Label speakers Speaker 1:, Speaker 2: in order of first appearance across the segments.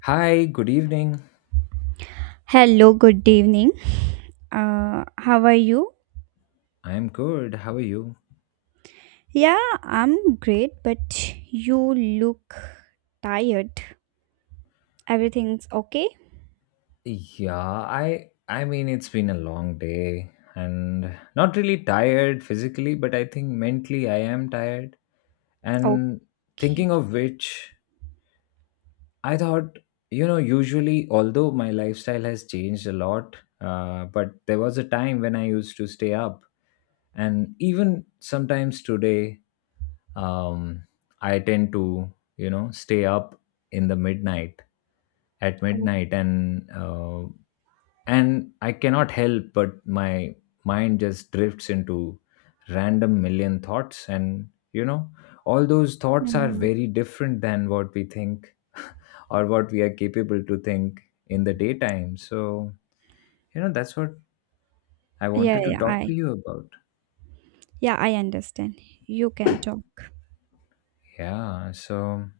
Speaker 1: Hi, good evening.
Speaker 2: Hello, good evening. How are you?
Speaker 1: I'm good. How are you?
Speaker 2: Yeah, I'm great, but you look tired. Everything's okay?
Speaker 1: Yeah, I mean it's been a long day and not really tired physically, but I think mentally I am tired. And
Speaker 2: Okay.
Speaker 1: thinking of which, I thought, you know, usually although my lifestyle has changed a lot, but there was a time when I used to stay up and even sometimes today, um, I tend to, you know, stay up in the midnight at
Speaker 2: Oh.
Speaker 1: midnight and and I cannot help but my mind just drifts into random million thoughts, and you know all those thoughts are
Speaker 2: Mhm.
Speaker 1: very different than what we think or what we are capable to think in the daytime. So you know that's what I
Speaker 2: Yeah,
Speaker 1: wanted to
Speaker 2: yeah,
Speaker 1: talk to
Speaker 2: I
Speaker 1: you about.
Speaker 2: yeah, I understand. You can talk.
Speaker 1: Yeah, so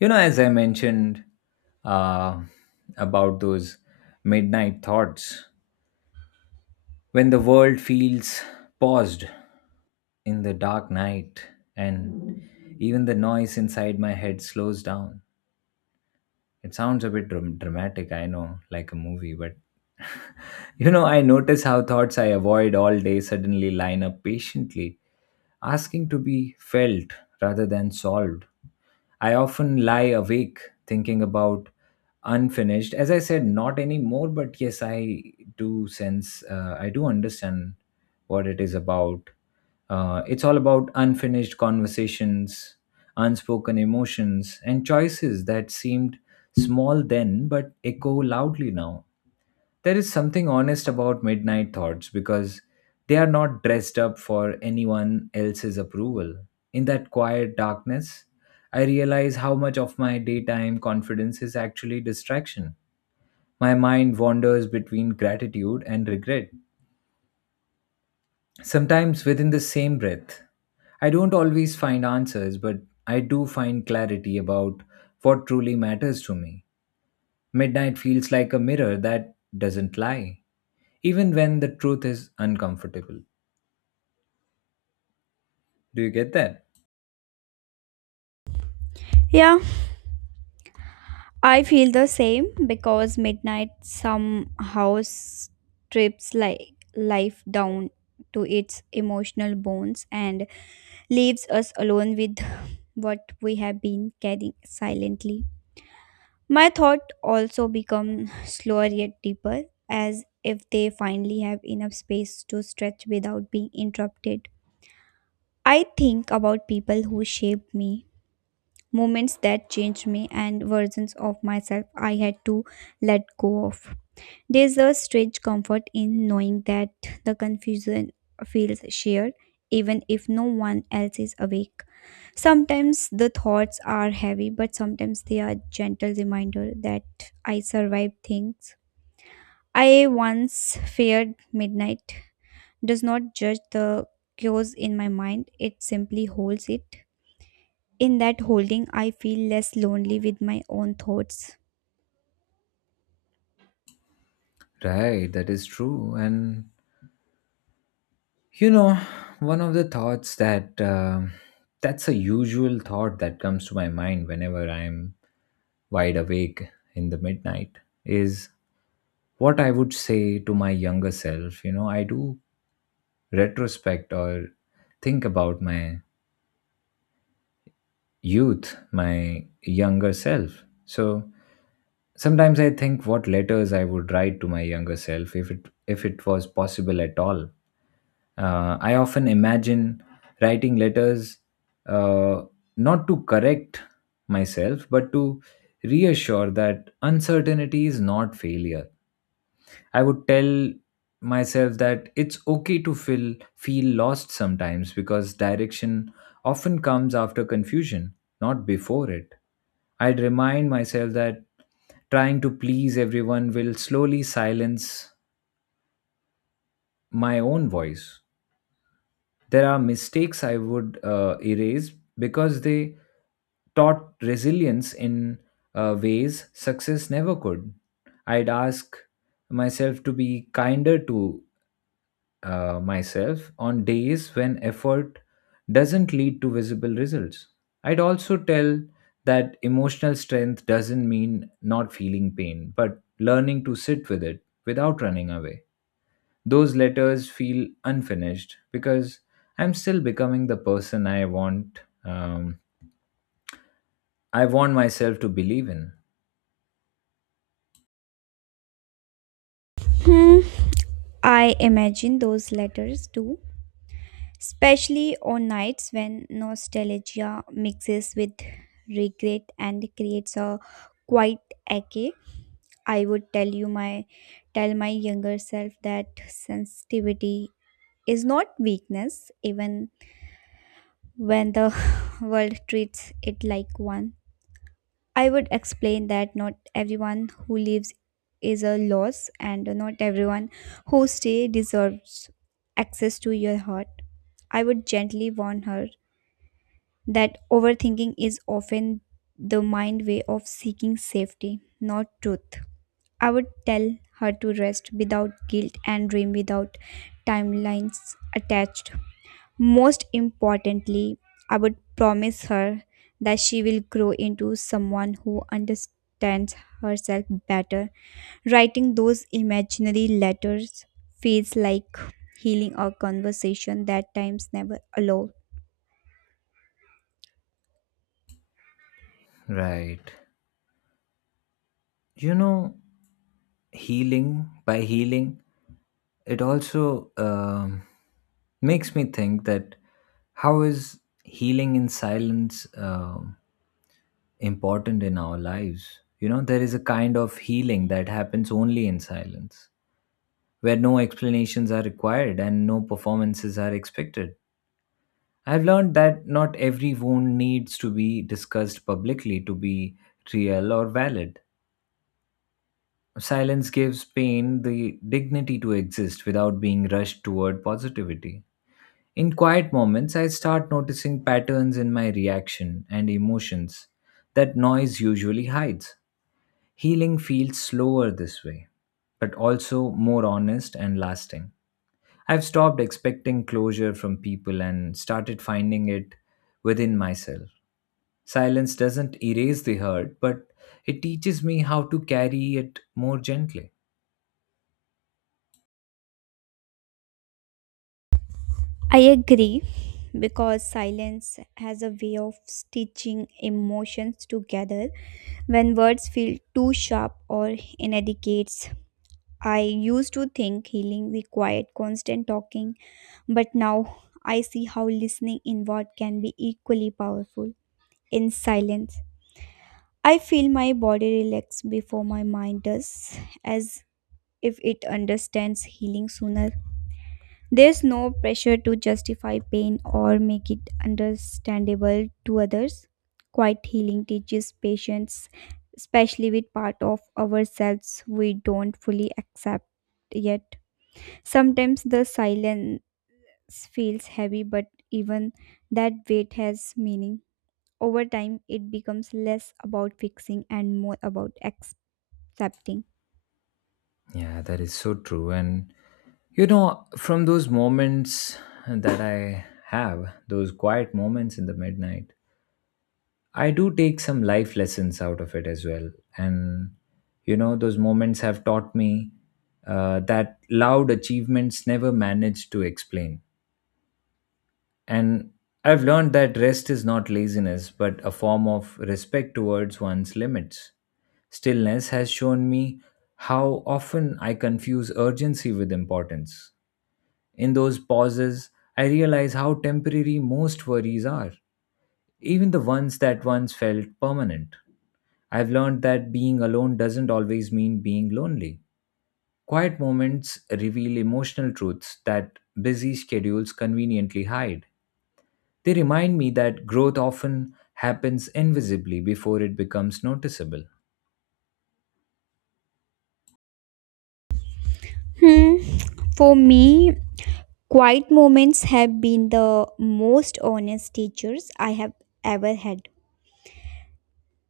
Speaker 1: you know as I mentioned, uh, about those midnight thoughts when the world feels paused in the dark night and even the noise inside my head slows down. It sounds a bit dramatic, I know, like a movie, but you know I notice how thoughts I avoid all day suddenly line up patiently, asking to be felt rather than solved. I often lie awake thinking about unfinished. As I said, not anymore, but yes, I do sense, I do understand what it is about. It's all about unfinished conversations, unspoken emotions, and choices that seemed small then but echo loudly now. There is something honest about midnight thoughts because they are not dressed up for anyone else's approval. In that quiet darkness, I realize how much of my daytime confidence is actually distraction. My mind wanders between gratitude and regret, sometimes within the same breath. I don't always find answers, but I do find clarity about what truly matters to me. Midnight feels like a mirror that doesn't lie, even when the truth is uncomfortable. Do you get that?
Speaker 2: Yeah, I feel the same because midnight somehow strips like life down to its emotional bones and leaves us alone with what we have been carrying silently. My thought also become slower yet deeper, as if they finally have enough space to stretch without being interrupted. I think about people who shaped me, moments that changed me, and versions of myself I had to let go of. There's a strange comfort in knowing that the confusion feels shared, even if no one else is awake. Sometimes the thoughts are heavy, but sometimes they are gentle reminder that I survived things. I once feared midnight does not judge the chaos in my mind, it simply holds it. In that holding, I feel less lonely with my own thoughts.
Speaker 1: Right, that is true. And you know, one of the thoughts that that's a usual thought that comes to my mind whenever I'm wide awake in the midnight is what I would say to my younger self. You know, I do retrospect or think about my youth, my younger self. So sometimes I think what letters I would write to my younger self if it was possible at all. I often imagine writing letters, uh, not to correct myself, but to reassure that uncertainty is not failure. I would tell myself that it's okay to feel lost sometimes because direction often comes after confusion, not before it. I'd remind myself that trying to please everyone will slowly silence my own voice. There are mistakes I would erase because they taught resilience in ways success never could. I'd ask myself to be kinder to myself on days when effort doesn't lead to visible results. I'd also tell that emotional strength doesn't mean not feeling pain, but learning to sit with it without running away. Those letters feel unfinished because I'm still becoming the person I want. I want myself to believe in.
Speaker 2: Hmm. I imagine those letters too, especially on nights when nostalgia mixes with regret and creates a quiet ache. I would tell my younger self that sensitivity is not weakness even when the world treats it like one. I would explain that not everyone who leaves is a loss and not everyone who stays deserves access to your heart. I would gently warn her that overthinking is often the mind way of seeking safety, not truth. I would tell her to rest without guilt and dream without timelines attached. Most importantly, I would promise her that she will grow into someone who understands herself better. Writing those imaginary letters feels like healing a conversation that times never allowed.
Speaker 1: Right. You know, healing by healing it also makes me think that how is healing in silence important in our lives. You know there is a kind of healing that happens only in silence, where no explanations are required and no performances are expected. I've learned that not every wound needs to be discussed publicly to be real or valid. Silence gives pain the dignity to exist without being rushed toward positivity. In quiet moments, I start noticing patterns in my reaction and emotions that noise usually hides. Healing feels slower this way, but also more honest and lasting. I've stopped expecting closure from people and started finding it within myself. Silence doesn't erase the hurt, but it teaches me how to carry it more gently.
Speaker 2: I agree because silence has a way of stitching emotions together. When words feel too sharp or inadequate, I used to think healing required constant talking, but now I see how listening inward can be equally powerful. In silence, I feel my body relax before my mind does, as if it understands healing sooner. There's no pressure to justify pain or make it understandable to others. Quiet healing teaches patience, especially with part of ourselves we don't fully accept yet. Sometimes the silence feels heavy, but even that weight has meaning. Over time, it becomes less about fixing and more about accepting.
Speaker 1: Yeah, that is so true. And you know, from those moments that I have, those quiet moments in the midnight, I do take some life lessons out of it as well. And you know, those moments have taught me that loud achievements never manage to explain. And I've learned that rest is not laziness, but a form of respect towards one's limits. Stillness has shown me how often I confuse urgency with importance. In those pauses, I realize how temporary most worries are, even the ones that once felt permanent. I've learned that being alone doesn't always mean being lonely. Quiet moments reveal emotional truths that busy schedules conveniently hide. They remind me that growth often happens invisibly before it becomes noticeable.
Speaker 2: Hmm. For me, quiet moments have been the most honest teachers I have ever had.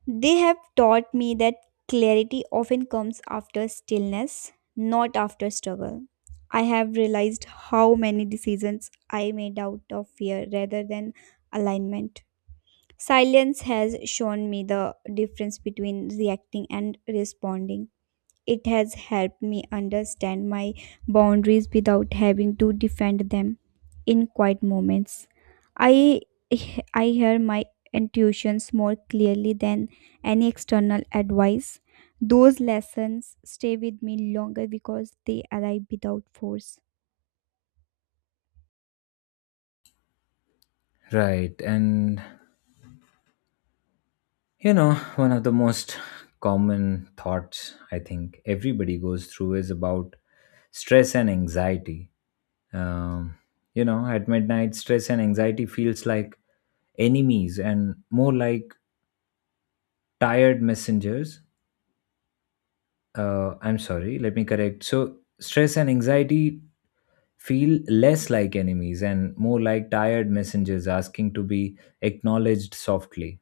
Speaker 2: They have taught me that clarity often comes after stillness, not after struggle. I have realized how many decisions I made out of fear rather than alignment. Silence has shown me the difference between reacting and responding. It has helped me understand my boundaries without having to defend them in quiet moments. I I hear my intuitions more clearly than any external advice. Those lessons stay with me longer because they arrive without force.
Speaker 1: Right. And you know, one of the most common thoughts I think everybody goes through is about stress and anxiety. Um, you know, at midnight, stress and anxiety feels like enemies and more like tired messengers. I'm sorry, let me correct. So, stress and anxiety feel less like enemies and more like tired messengers asking to be acknowledged softly.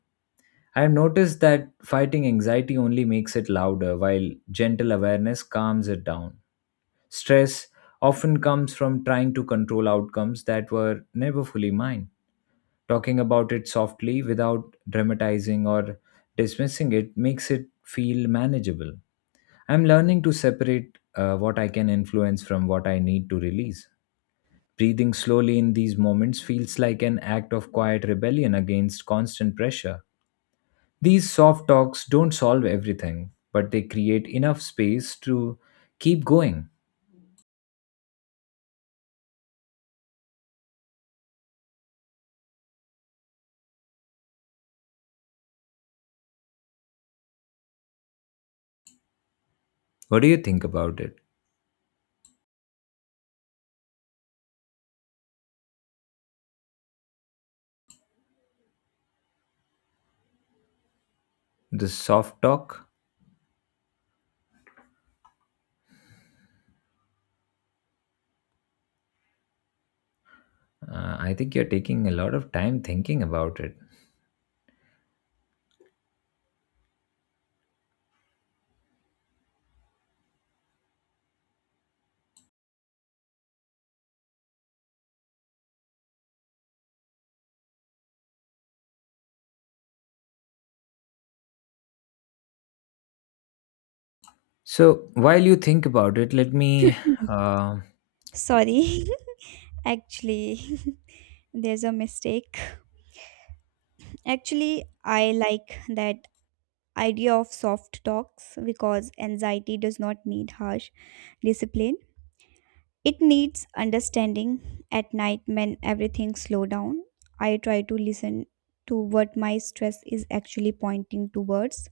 Speaker 1: I have noticed that fighting anxiety only makes it louder, while gentle awareness calms it down. Stress often comes from trying to control outcomes that were never fully mine. Talking about it softly without dramatizing or dismissing it makes it feel manageable. I'm learning to separate, what I can influence from what I need to release. Breathing slowly in these moments feels like an act of quiet rebellion against constant pressure. These soft talks don't solve everything, but they create enough space to keep going. What do you think about it? The soft talk? I think you're taking a lot of time thinking about it. So while you think about it, let me. Uh,
Speaker 2: Sorry, actually, there's a mistake. Actually, I like that idea of soft talks because anxiety does not need harsh discipline. It needs understanding. At night, when everything slow down, I try to listen to what my stress is actually pointing towards.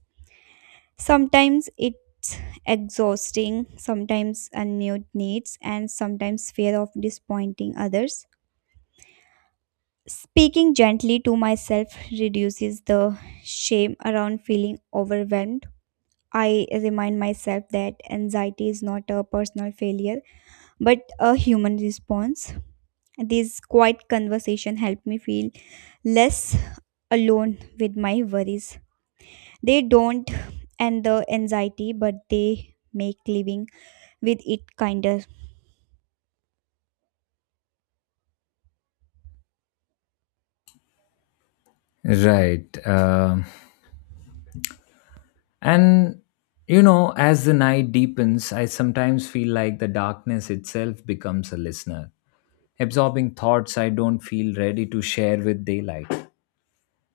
Speaker 2: Sometimes it's exhausting, sometimes unmet needs, and sometimes fear of disappointing others. Speaking gently to myself reduces the shame around feeling overwhelmed. I remind myself that anxiety is not a personal failure but a human response. These quiet conversation help me feel less alone with my worries. They don't end the anxiety, but they make living with it kinder.
Speaker 1: right. And you know, as the night deepens, I sometimes feel like the darkness itself becomes a listener, absorbing thoughts I don't feel ready to share with daylight.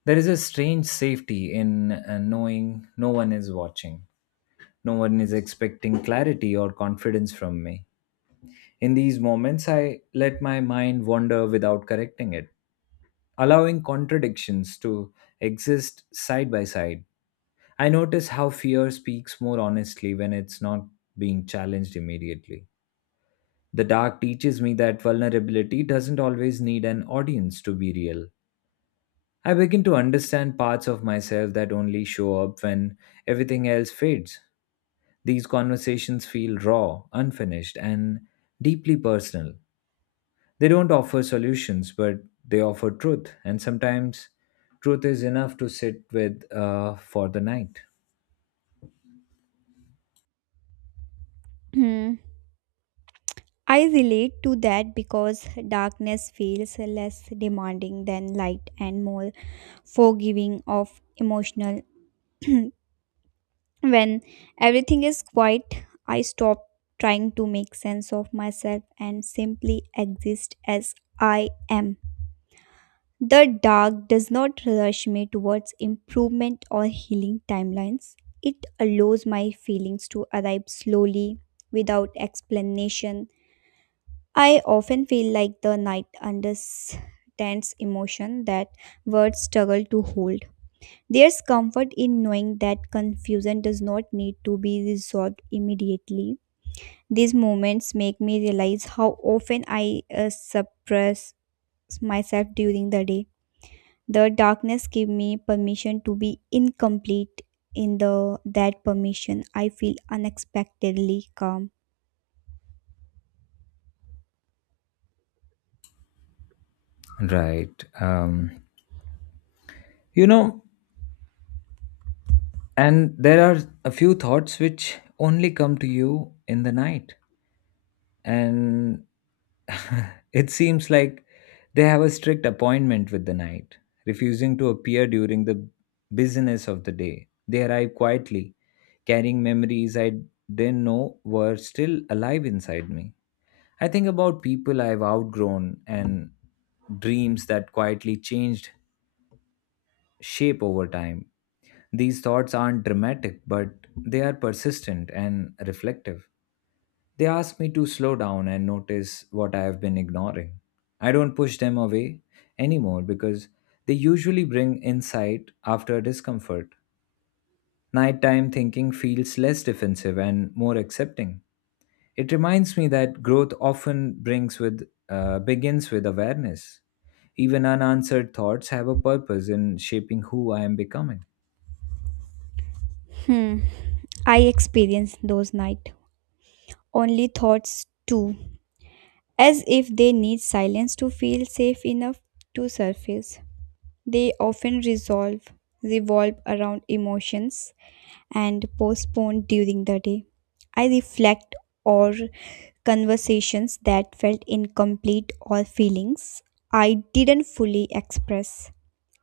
Speaker 1: There is a strange safety in, knowing no one is watching. No one is expecting clarity or confidence from me. In these moments, I let my mind wander without correcting it, allowing contradictions to exist side by side. I notice how fear speaks more honestly when it's not being challenged immediately. The dark teaches me that vulnerability doesn't always need an audience to be real. I begin to understand parts of myself that only show up when everything else fades. These conversations feel raw, unfinished, and deeply personal. They don't offer solutions, but they offer truth, and sometimes truth is enough to sit with, for the night.
Speaker 2: Hmm. I relate to that because darkness feels less demanding than light and more forgiving of emotional. When everything is quiet, I stop trying to make sense of myself and simply exist as I am. The dark does not rush me towards improvement or healing timelines. It allows my feelings to arrive slowly without explanation. I often feel like the night understands emotion that words struggle to hold. There's comfort in knowing that confusion does not need to be resolved immediately. These moments make me realize how often I suppress myself during the day. The darkness gave me permission to be incomplete. In the that permission, I feel unexpectedly calm.
Speaker 1: Right. You know, and there are a few thoughts which only come to you in the night, and it seems like they have a strict appointment with the night, refusing to appear during the business of the day. They arrive quietly, carrying memories I didn't know were still alive inside me. I think about people I've outgrown and dreams that quietly changed shape over time. These thoughts aren't dramatic, but they are persistent and reflective. They ask me to slow down and notice what I have been ignoring. I don't push them away anymore because they usually bring insight after discomfort. Nighttime thinking feels less defensive and more accepting. It reminds me that growth often brings with begins with awareness. Even unanswered thoughts have a purpose in shaping who I am becoming.
Speaker 2: Hmm, I experienced those night only thoughts too, as if they need silence to feel safe enough to surface. They often resolve revolve around emotions and postponed during the day. I reflect or conversations that felt incomplete or feelings I didn't fully express.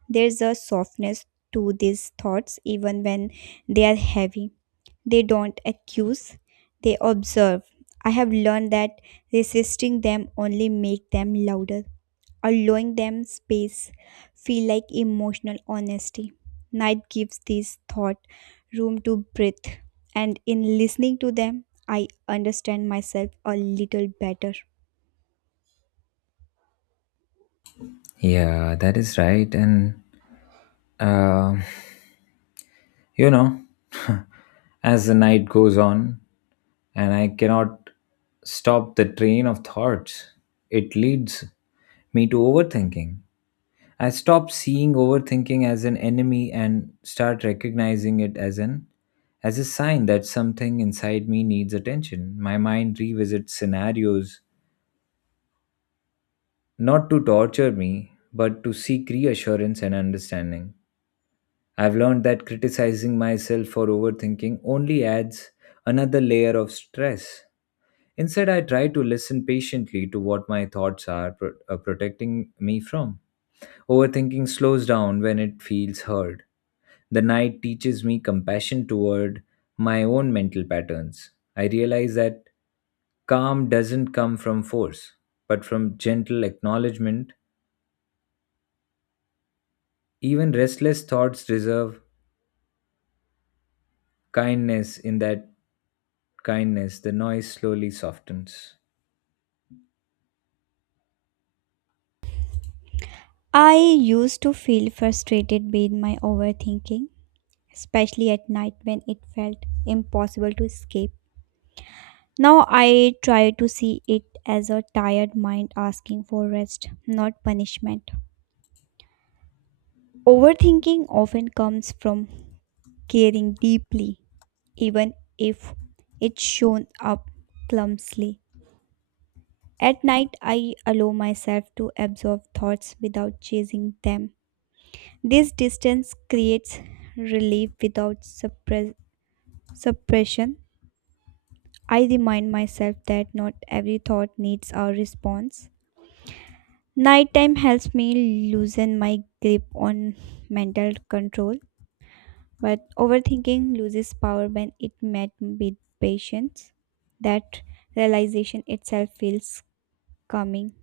Speaker 2: There's a softness to these thoughts even when they are heavy. They don't accuse, they observe. I have learned that resisting them only make them louder. Allowing them space feel like emotional honesty. Night gives this thought room to breathe, and in listening to them, I understand myself a little better.
Speaker 1: Yeah, that is right. And, uh, you know, as the night goes on, and I cannot stop the train of thoughts. It leads me to overthinking. I stop seeing overthinking as an enemy and start recognizing it as a sign that something inside me needs attention. My mind revisits scenarios not to torture me, but to seek reassurance and understanding. I've learned that criticizing myself for overthinking only adds another layer of stress. Instead, I try to listen patiently to what my thoughts are protecting me from. Overthinking slows down when it feels heard. The night teaches me compassion toward my own mental patterns. I realize that calm doesn't come from force, but from gentle acknowledgement. Even restless thoughts deserve kindness. In that kindness, the noise slowly softens.
Speaker 2: I used to feel frustrated with my overthinking, especially at night when it felt impossible to escape. Now I try to see it as a tired mind asking for rest, not punishment. Overthinking often comes from caring deeply even if it shown up clumsily. At night, I allow myself to absorb thoughts without chasing them. This distance creates relief without suppression. I remind myself that not every thought needs a response. Nighttime helps me loosen my grip on mental control, but overthinking loses power when it met with patience. That realization itself feels coming.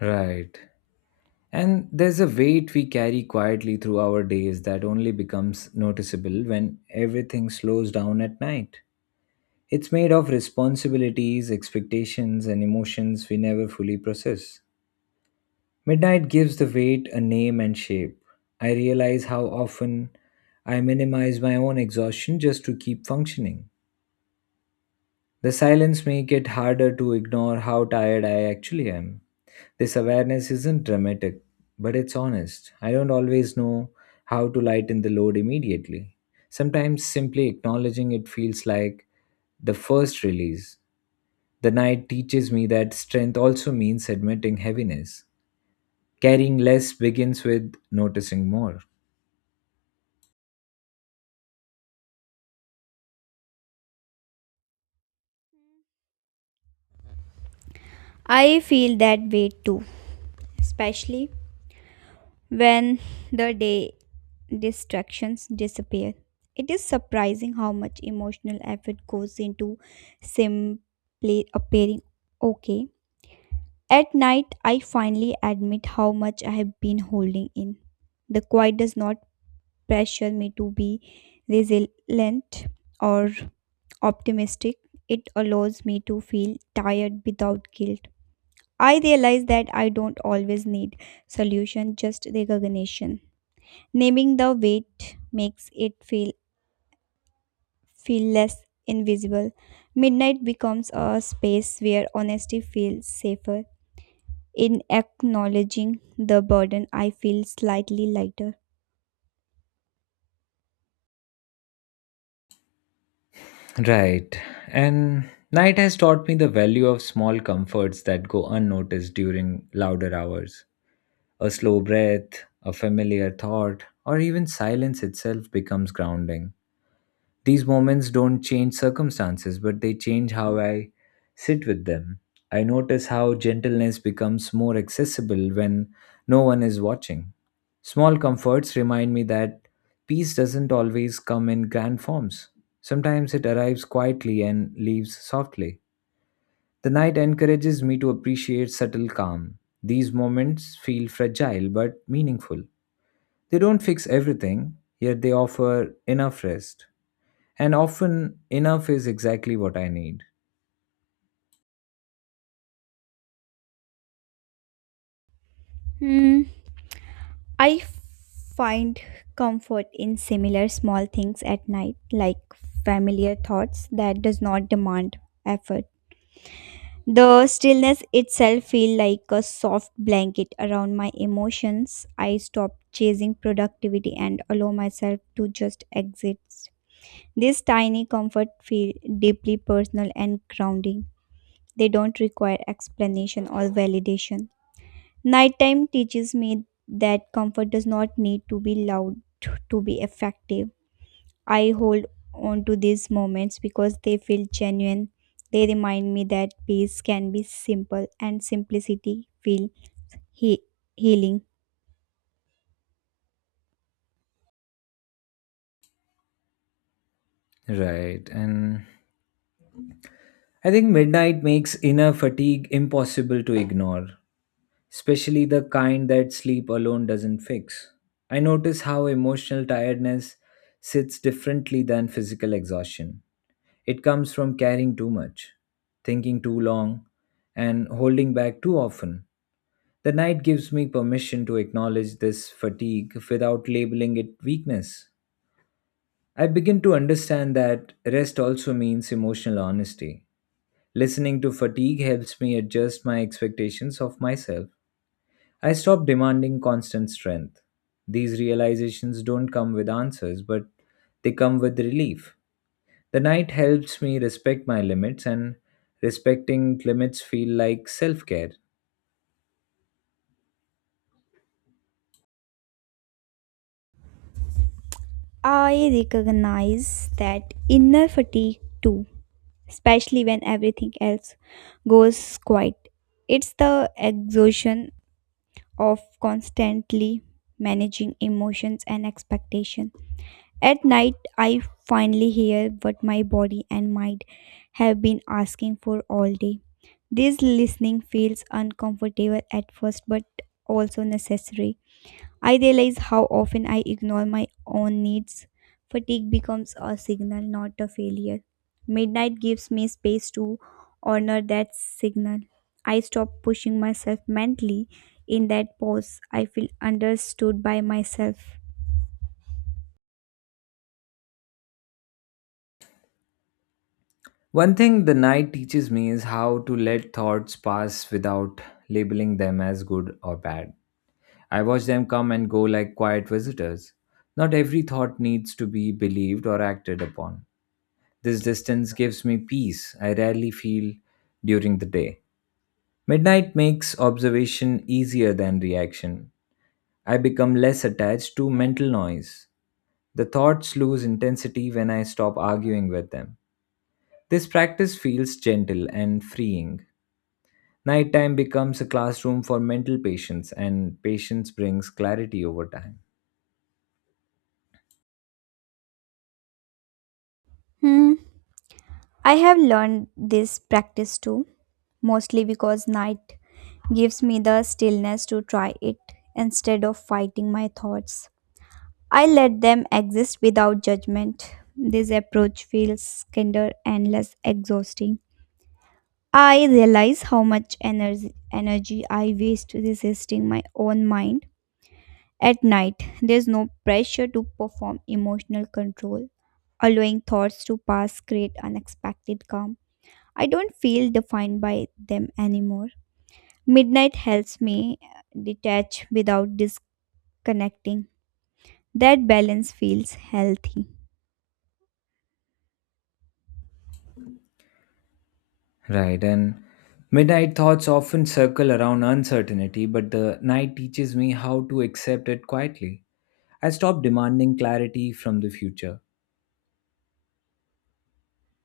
Speaker 1: Right. And there's a weight we carry quietly through our days that only becomes noticeable when everything slows down at night. It's made of responsibilities, expectations, and emotions we never fully process. Midnight gives the weight a name and shape. I realize how often I minimize my own exhaustion just to keep functioning. The silence make it harder to ignore how tired I actually am. This awareness isn't dramatic, but it's honest. I don't always know how to lighten the load immediately. Sometimes simply acknowledging it feels like the first release. The night teaches me that strength also means admitting heaviness. Carrying less begins with noticing more.
Speaker 2: I feel that way too, especially when the day distractions disappear. It is surprising how much emotional effort goes into simply appearing okay. At night, I finally admit how much I have been holding in. The quiet does not pressure me to be resilient or optimistic. It allows me to feel tired without guilt. I realize that I don't always need solution, just recognition. Naming the weight makes it feel less invisible. Midnight becomes a space where honesty feels safer. In acknowledging the burden, I feel slightly lighter.
Speaker 1: Right. And night has taught me the value of small comforts that go unnoticed during louder hours. A slow breath, a familiar thought, or even silence itself becomes grounding. These moments don't change circumstances, but they change how I sit with them. I notice how gentleness becomes more accessible when no one is watching. Small comforts remind me that peace doesn't always come in grand forms. Sometimes it arrives quietly and leaves softly. The night encourages me to appreciate subtle calm. These moments feel fragile but meaningful. They don't fix everything, yet they offer enough rest. And often, enough is exactly what I need.
Speaker 2: Hmm. I find comfort in similar small things at night, like familiar thoughts that does not demand effort. The stillness itself feel like a soft blanket around my emotions. I stop chasing productivity and allow myself to just exist. This tiny comfort feel deeply personal and grounding. They don't require explanation or validation. Nighttime teaches me that comfort does not need to be loud to be effective. I hold on to these moments because they feel genuine. They remind me that peace can be simple and simplicity feel he- healing.
Speaker 1: Right. And I think midnight makes inner fatigue impossible to ignore, especially the kind that sleep alone doesn't fix. I notice how emotional tiredness sits differently than physical exhaustion. It comes from carrying too much, thinking too long, and holding back too often. The night gives me permission to acknowledge this fatigue without labeling it weakness. I begin to understand that rest also means emotional honesty. Listening to fatigue helps me adjust my expectations of myself. I stop demanding constant strength. These realizations don't come with answers, but they come with relief. The night helps me respect my limits, and respecting limits feel like self care.
Speaker 2: I recognize that inner fatigue too, especially when everything else goes quiet. It's the exhaustion of constantly managing emotions and expectation. At night, I finally hear what my body and mind have been asking for all day. This listening feels uncomfortable at first, but also necessary. I realize how often I ignore my own needs. Fatigue becomes a signal, not a failure. Midnight gives me space to honor that signal. I stop pushing myself mentally. In that pause, I feel understood by myself.
Speaker 1: One thing the night teaches me is how to let thoughts pass without labeling them as good or bad. I watch them come and go like quiet visitors. Not every thought needs to be believed or acted upon. This distance gives me peace I rarely feel during the day. Midnight makes observation easier than reaction. I become less attached to mental noise. The thoughts lose intensity when I stop arguing with them. This practice feels gentle and freeing. Nighttime becomes a classroom for mental patience, and patience brings clarity over time.
Speaker 2: Hmm. I have learned this practice too, mostly because night gives me the stillness to try it. Instead of fighting my thoughts, I let them exist without judgment. This approach feels kinder and less exhausting. I realize how much energy I waste resisting my own mind. At night, there's no pressure to perform emotional control. Allowing thoughts to pass create unexpected calm. I don't feel defined by them anymore. Midnight helps me detach without disconnecting. That balance feels healthy.
Speaker 1: Right, and midnight thoughts often circle around uncertainty, but the night teaches me how to accept it quietly. I stop demanding clarity from the future.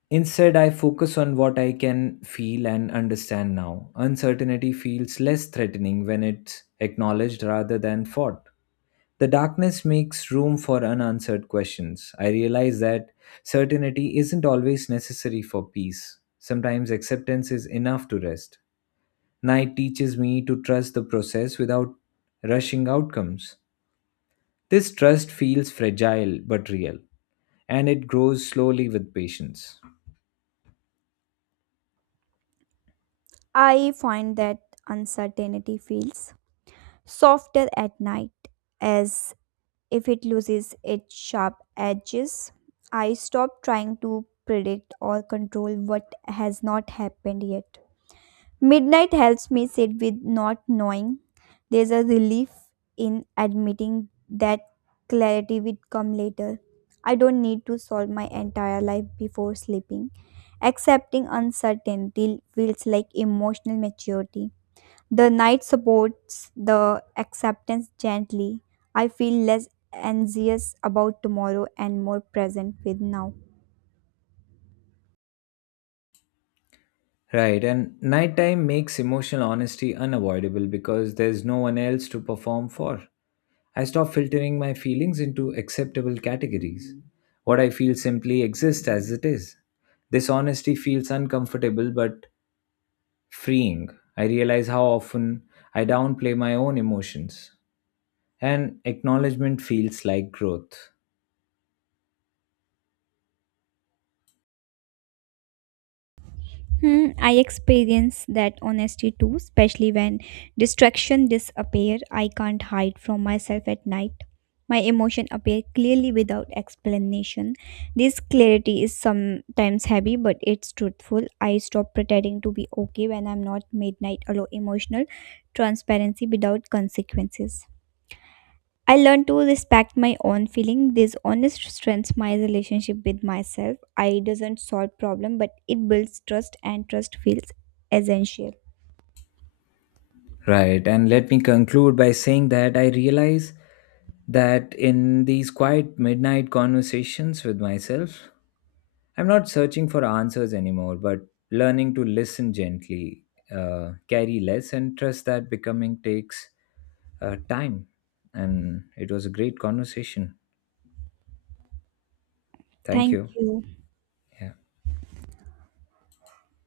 Speaker 1: Instead, I focus on what I can feel and understand now. Uncertainty feels less threatening when it's acknowledged rather than fought. The darkness makes room for unanswered questions. I realize that certainty isn't always necessary for peace. Sometimes acceptance is enough to rest. Night teaches me to trust the process without rushing outcomes. This trust feels fragile but real, and it grows slowly with patience.
Speaker 2: I find that uncertainty feels softer at night, as if it loses its sharp edges. I stop trying to predict or control what has not happened yet. Midnight helps me sit with not knowing. There's a relief in admitting that clarity will come later. I don't need to solve my entire life before sleeping. Accepting uncertainty feels like emotional maturity. The night supports the acceptance gently. I feel less anxious about tomorrow and more present with now.
Speaker 1: Right, and nighttime makes emotional honesty unavoidable because there's no one else to perform for. I stop filtering my feelings into acceptable categories. What I feel simply exists as it is. This honesty feels uncomfortable but freeing. I realize how often I downplay my own emotions. And acknowledgement feels like growth.
Speaker 2: Hmm, I experience that honesty too, especially when distraction disappear. I can't hide from myself at night. My emotion appear clearly without explanation. This clarity is sometimes heavy, but it's truthful. I stop pretending to be okay when I'm not. Midnight allow emotional transparency without consequences. I learned to respect my own feeling. This honest strengthens my relationship with myself. I doesn't solve problem, but it builds trust, and trust feels essential.
Speaker 1: Right, and let me conclude by saying that I realize that in these quiet midnight conversations with myself, I'm not searching for answers anymore, but learning to listen gently, carry less, and trust that becoming takes, time. And it was a great conversation. Thank
Speaker 2: Thank
Speaker 1: you.
Speaker 2: you.
Speaker 1: Yeah.